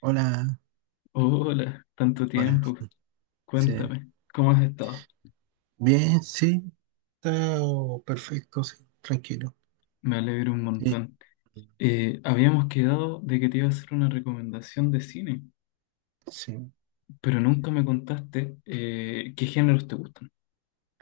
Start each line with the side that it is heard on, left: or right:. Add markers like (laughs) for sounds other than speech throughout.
right: Hola,
left: Hola, tanto
right: hola.
left: tiempo.
right: Sí.
left: Cuéntame, ¿cómo has estado?
right: Bien, sí, está perfecto, sí, tranquilo.
left: Me alegro un
right: Eh,
left: montón. Habíamos quedado de que te iba a hacer una recomendación de cine,
right: sí.
left: pero nunca me contaste qué géneros te gustan.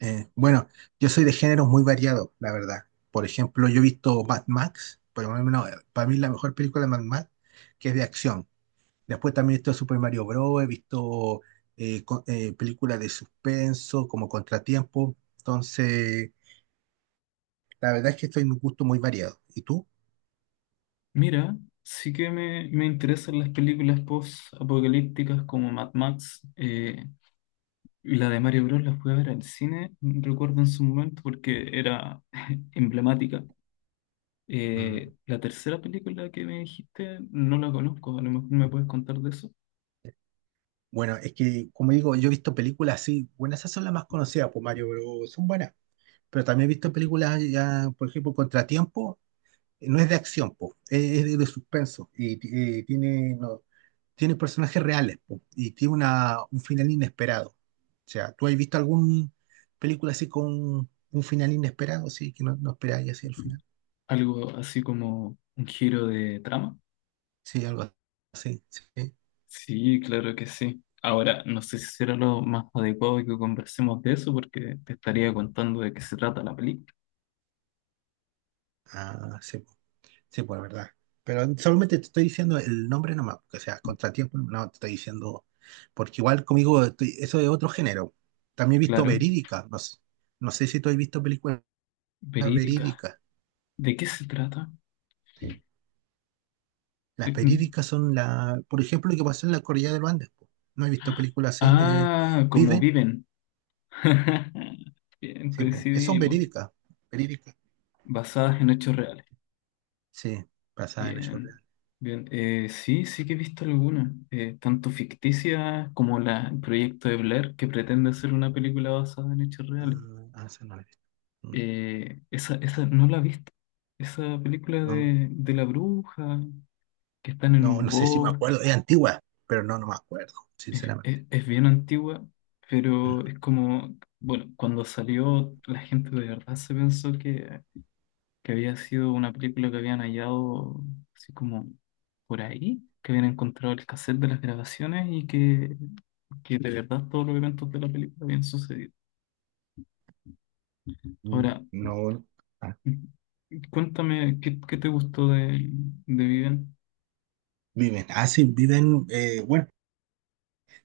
right: Bueno, yo soy de géneros muy variados, la verdad. Por ejemplo, yo he visto Mad Max, por lo menos para mí la mejor película de Mad Max, que es de acción. Después también he visto Super Mario Bros., he visto películas de suspenso, como Contratiempo. Entonces, la verdad es que estoy en un gusto muy variado. ¿Y tú?
left: Mira, sí que me interesan las películas post-apocalípticas como Mad Max. Y la de Mario Bros. La fui a ver al cine, recuerdo en su momento, porque era (laughs) emblemática. La tercera película que me dijiste no la conozco, a lo mejor me puedes contar de eso.
right: Bueno, es que, como digo, yo he visto películas así, bueno, esas son las más conocidas por Mario, pero son buenas. Pero también he visto películas ya, por ejemplo, Contratiempo, no es de acción, po, es de suspenso y ti- tiene, no, tiene personajes reales po, y tiene un final inesperado. O sea, ¿tú has visto alguna película así con un final inesperado, sí, que no, no esperáis así el final?
left: Algo así como un giro de trama.
right: Sí, algo así, sí.
left: Sí, claro que sí. Ahora, no sé si será lo más adecuado que conversemos de eso porque te estaría contando de qué se trata la película.
right: Ah, sí. Sí, pues verdad. Pero solamente te estoy diciendo el nombre nomás, porque, o sea, contratiempo, no te estoy diciendo, porque igual conmigo estoy- eso es otro género. También he visto
left: Claro,
right: verídicas, no sé, no sé si tú has visto películas
left: verídica.
right: verídicas.
left: ¿De qué se trata?
right: Sí. Las
left: Mm.
right: verídicas son la, por ejemplo, lo que pasó en la Cordillera de los Andes. Po. No he visto películas así de
left: Ah, como
right: Viven,
left: viven. (laughs) Bien,
right: sí, pues, es- son
left: coincidimos.
right: verídicas, verídicas.
left: Basadas en hechos reales.
right: Sí, basadas en hechos
left: Bien,
right: reales.
left: bien. Sí, sí que he visto algunas, tanto ficticias como el proyecto de Blair, que pretende hacer una película basada en hechos reales.
right: Ah, ah, esa no la he visto. Mm,
left: Esa no la he visto. Esa película
right: no, no,
left: de la bruja, que están en
right: no,
left: un
right: no sé si me acuerdo,
left: bosque,
right: es antigua, pero no, no me acuerdo, sinceramente.
left: es bien antigua,
right: Mm.
left: pero es como, bueno, cuando salió la gente de verdad se pensó que había sido una película que habían hallado así como por ahí, que habían encontrado el cassette de las grabaciones y que de verdad todos los eventos de la película habían sucedido.
right: Mm,
left: Ahora,
right: no, ah,
left: cuéntame, ¿ qué te gustó de Viven?
right: Viven. Ah, sí, Viven. Bueno,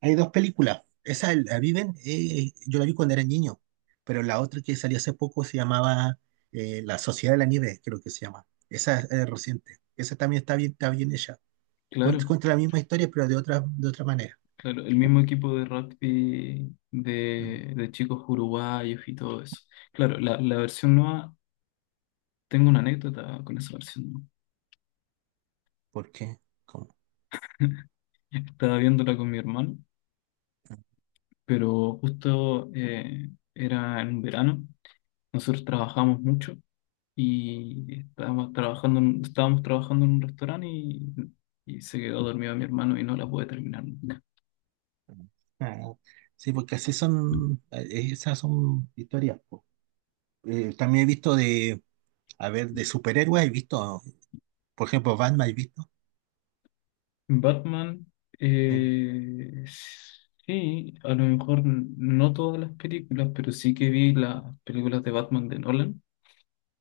right: hay dos películas. Esa, la Viven, yo la vi cuando era niño, pero la otra que salió hace poco se llamaba La Sociedad de la Nieve, creo que se llama. Esa es reciente. Esa también está bien hecha. Cuenta,
left: Claro,
right: cuenta la misma historia, pero de otra manera.
left: claro, el mismo equipo de rugby
right: Mm,
left: de chicos uruguayos y todo eso. Claro, la versión nueva, tengo una anécdota con esa versión nueva.
right: ¿por qué? ¿Cómo?
left: Estaba viéndola con mi hermano pero justo era en verano, nosotros trabajamos mucho y estábamos trabajando en un restaurante y se quedó dormido mi hermano y no la pude terminar nunca.
right: Ah, sí, porque así son, esas son historias. Po. También he visto de, a ver, de superhéroes, he visto, por ejemplo, Batman, he visto.
left: Batman,
right: Mm,
left: eh, sí, a lo mejor no todas las películas, pero sí que vi las películas de Batman de Nolan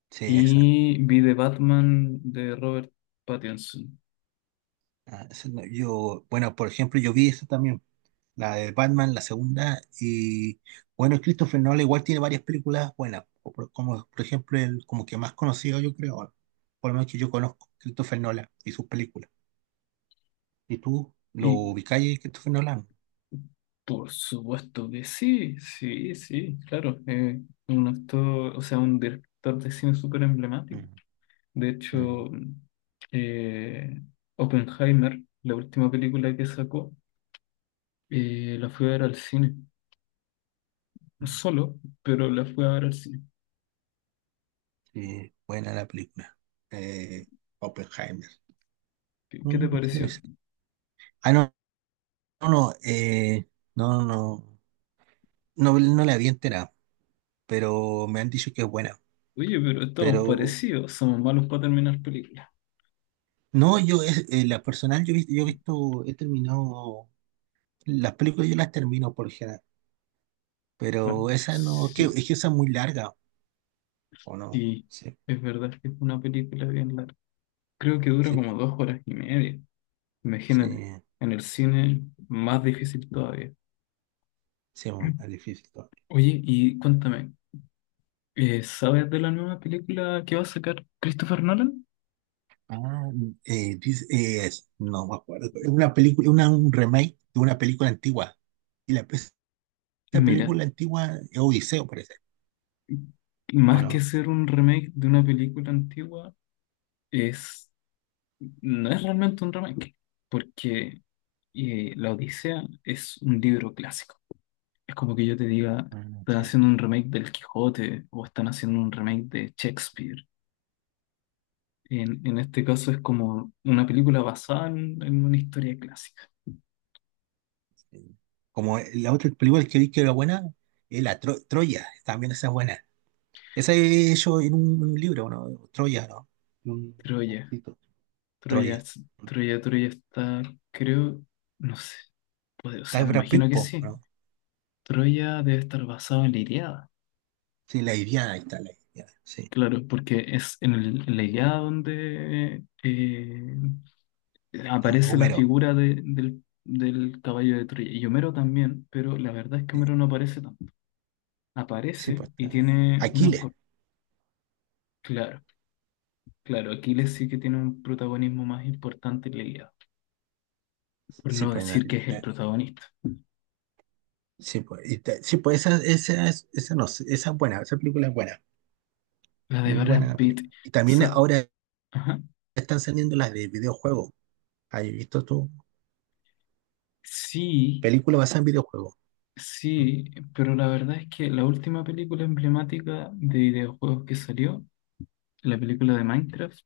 right: sí, esa.
left: y vi de Batman de Robert Pattinson.
right: Ah, esa no- yo, bueno, por ejemplo, yo vi esa también, la de Batman, la segunda, y bueno, Christopher Nolan igual tiene varias películas buenas, o por- como por ejemplo, el como que más conocido yo creo, por lo menos que yo conozco, Christopher Nolan y sus películas. ¿Y tú lo
left: Y
right: ubicáis, Christopher Nolan?
left: Por supuesto que sí, sí, sí, claro. Un actor, o sea, un director de cine súper emblemático.
right: Mm,
left: De hecho,
right: mm.
left: eh, Oppenheimer, la última película que sacó, la fui a ver al cine. No solo, pero la fui a ver al cine.
right: Sí, buena la película. Eh, Oppenheimer.
left: ¿Qué, qué te
right: Mm, sí,
left: pareció?
right: sí. Ah, no, no, no, no, no, no, no la había enterado, pero me han dicho que es buena.
left: Oye, pero estamos
right: Pero
left: parecidos, somos malos para terminar películas.
right: no, yo es, la personal yo, yo he visto, he terminado, las películas yo las termino por lo general, pero
left: Bueno,
right: esa no, que,
left: sí,
right: es que esa es muy larga, ¿o no? Sí,
left: es verdad que es una película bien larga. Creo que dura
right: sí,
left: como 2 horas y media. Imagínate,
right: sí,
left: en el cine más difícil todavía.
right: sí, bueno, es difícil todo.
left: Oye, y cuéntame, ¿sabes de la nueva película que va a sacar Christopher Nolan?
right: Ah, no me acuerdo, es una película, una, un remake de una película antigua, y la, esa
left: Mira,
right: película antigua es Odiseo, parece, ¿o
left: más que
right: no?
left: ser un remake de una película antigua, es, no es realmente un remake, porque La Odisea es un libro clásico. Es como que yo te diga,
right: Ah,
left: están haciendo un remake del Quijote o están haciendo un remake de Shakespeare. En este caso es como una película basada en una historia clásica.
right: sí. Como la otra película que vi que era buena, es la Tro- Troya, también esa es buena. Esa he hecho en un libro, ¿no? Troya, ¿no? Un
left: Troya,
right: arquito. Troya.
left: Troya está, creo, no sé, o
right: Está
left: sea, me
right: Brad Pitt,
left: imagino que
right: po,
left: sí.
right: ¿no?
left: Troya debe estar basado en la Ilíada,
right: Sí, la Iliada, ahí está la Iliada. Sí,
left: claro, porque es en la Ilíada donde
right: está
left: aparece la
right: Homero.
left: figura del caballo de Troya. Y Homero también, pero la verdad es que
right: Sí,
left: Homero no aparece tanto.
right: sí,
left: Aparece
right: pues
left: y
right: está
left: tiene unas...
right: Aquiles.
left: Claro. Claro, Aquiles sí que tiene un protagonismo más importante en la Ilíada, por
right: Sí,
left: no
right: pues,
left: decir que es el
right: eh,
left: protagonista.
right: sí, pues, y sí, pues esa, es- esa, no, sé, esa es buena, esa película es buena.
left: La de
right: Muy
left: Brad
right: buena
left: Pitt,
right: película. Y también
left: sa-
right: ahora
left: ajá.
right: están saliendo las de videojuegos. ¿Has visto tú?
left: Sí,
right: Película basada en videojuegos. Mm.
left: sí, pero la verdad es que la última película emblemática de videojuegos que salió, la película de Minecraft,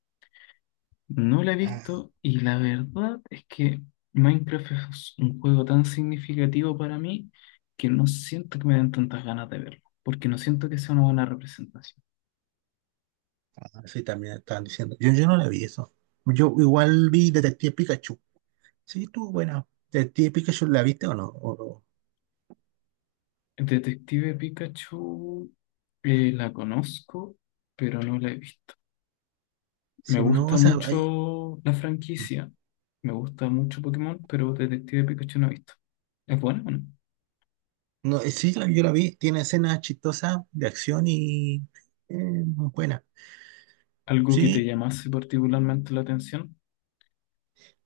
left: no la he
right: Ah,
left: visto y la verdad es que Minecraft es un juego tan significativo para mí que no siento que me den tantas ganas de verlo, porque no siento que sea una buena representación.
right: sí, también estaban diciendo. Yo no la vi eso. Yo igual vi Detective Pikachu. Sí, tú, bueno, ¿de típica yo la viste o no?
left: Detective Pikachu la conozco, pero no la he visto. Me
right: Sí, no,
left: gusta
right: o sea, hay-
left: mucho la franquicia. Me gusta mucho Pokémon, pero Detective Pikachu no he visto. ¿Es buena o no?
right: no, sí, la- yo la vi, tiene escenas chistosas de acción y eh, muy buena.
left: Algo que te
right: Sí,
left: llamase particularmente la atención,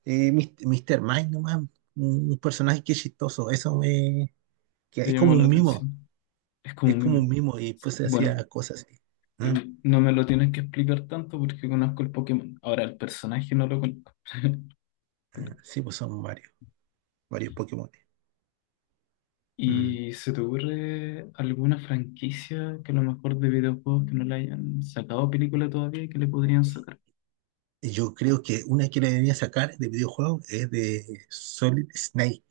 right: Mr. Mind nomás, un personaje que es chistoso, eso me, que
left: te
right: es
left: llamó
right: como
left: la
right: un mimo,
left: atención. Es como
right: es
left: un
right: como
left: mimo.
right: un mimo y pues se
left: Bueno,
right: hacía cosas así.
left: eh,
right: ¿Mm?
left: no me lo tienes que explicar tanto porque conozco el Pokémon. Ahora el personaje no lo conozco. (laughs)
right: Ah, sí, pues son varios, varios Pokémon. Mm.
left: ¿Y se te ocurre alguna franquicia que a lo mejor de videojuegos que no le hayan sacado película todavía y que le podrían sacar?
right: Yo creo que una que le venía a sacar de videojuego es de Solid Snake.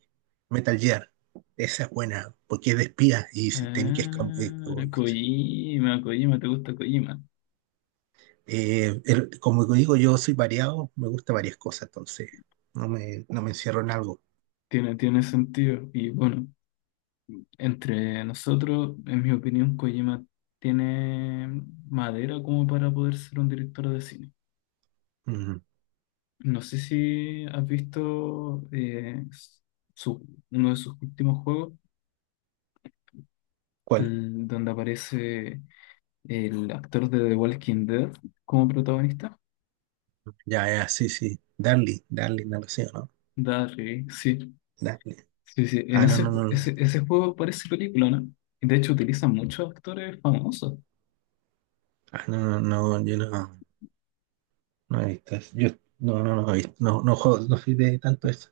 right: Metal Gear. Esa es buena, porque es de espías y si tenés que
left: Ah, Kojima, Kojima, ¿te gusta Kojima?
right: como digo, yo soy variado, me gusta varias cosas, entonces no me, no me encierro en algo.
left: Tiene, tiene sentido. Y bueno, entre nosotros, en mi opinión, Kojima tiene madera como para poder ser un director de cine.
right: Ujú.
left: No sé si has visto uno de sus últimos juegos,
right: ¿Cuál?
left: el donde aparece el actor de The Walking Dead como protagonista.
right: Ya, ya, sí, sí. Darly, Darly, no lo sé, ¿no?
left: Darryl, sí,
right: Darly.
left: sí, sí. En
right: Ah, no,
left: ese,
right: no, no
left: ju-
right: lo he
left: ese,
right: visto.
left: ese juego parece película, ¿no? Y de hecho utilizan muchos actores famosos.
right: Ah, no, no, no, yo no, no he visto eso. Yo, no, no, no he visto. No, no, juego- no soy de tanto eso.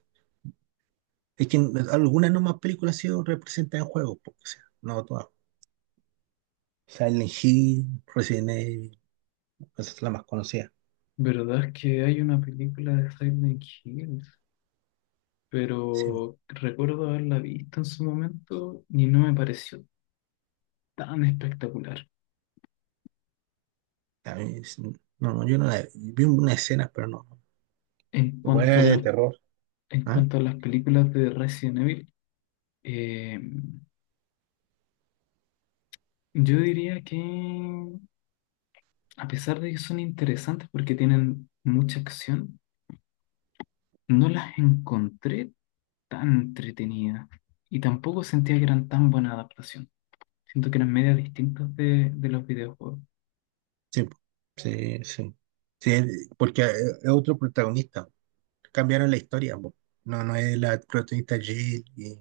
right: Es que algunas nomás películas han sido representadas en juegos, porque, o sea, no todas. Silent Hill, Resident Evil, esa es la más conocida.
left: ¿Verdad es que hay una película de Silent Hill?
right: Sí,
left: Pero recuerdo haberla visto en su momento y no me pareció tan espectacular.
right: a mí, sí, no, no, yo no la vi una escena, pero no.
left: En cuanto a
right: Buena de
left: las,
right: terror.
left: en
right: ¿Ah?
left: cuanto a las películas de Resident Evil, eh, yo diría que a pesar de que son interesantes porque tienen mucha acción, no las encontré tan entretenidas y tampoco sentía que eran tan buena adaptación. Siento que eran medias distintas de los videojuegos.
right: Sí, po. Sí, sí. Sí, es- porque es otro protagonista. Cambiaron la historia, po. No, no es la protagonista Jill y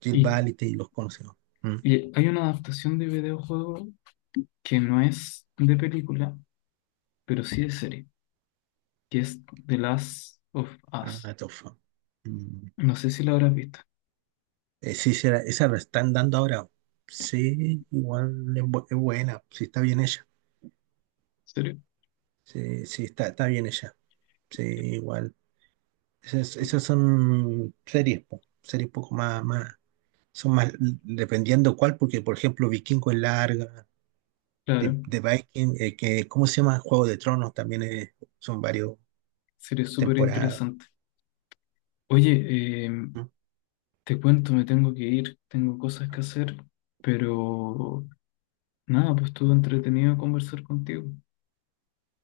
right: Jill
left: Y,
right: Valentine y los conocidos. Mm.
left: y hay una adaptación de videojuego que no es de película, pero sí de serie, que es The Last of Us.
right: Ah, tofa. Mm.
left: No sé si la habrás visto.
right: Sí, será- esa la están dando ahora. Sí, igual es, bu- es buena. Sí, está bien ella.
left: ¿Serio?
right: Sí, sí, está, está bien ella. Sí, igual. Esas, esas son series, po, series un poco más, más, son más, dependiendo cuál, porque por ejemplo Vikingo es larga,
left: Claro,
right: The, The Viking, que, ¿cómo se llama? Juego de Tronos también es- son varios
left: serie súper
right: temporadas.
left: interesante. Oye,
right: ¿Mm?
left: te cuento, me tengo que ir, tengo cosas que hacer, pero nada, pues estuvo entretenido conversar contigo.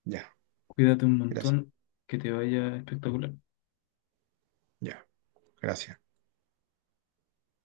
right: Ya,
left: Cuídate un
right: gracias.
left: montón, que te vaya espectacular.
right: Ya, gracias.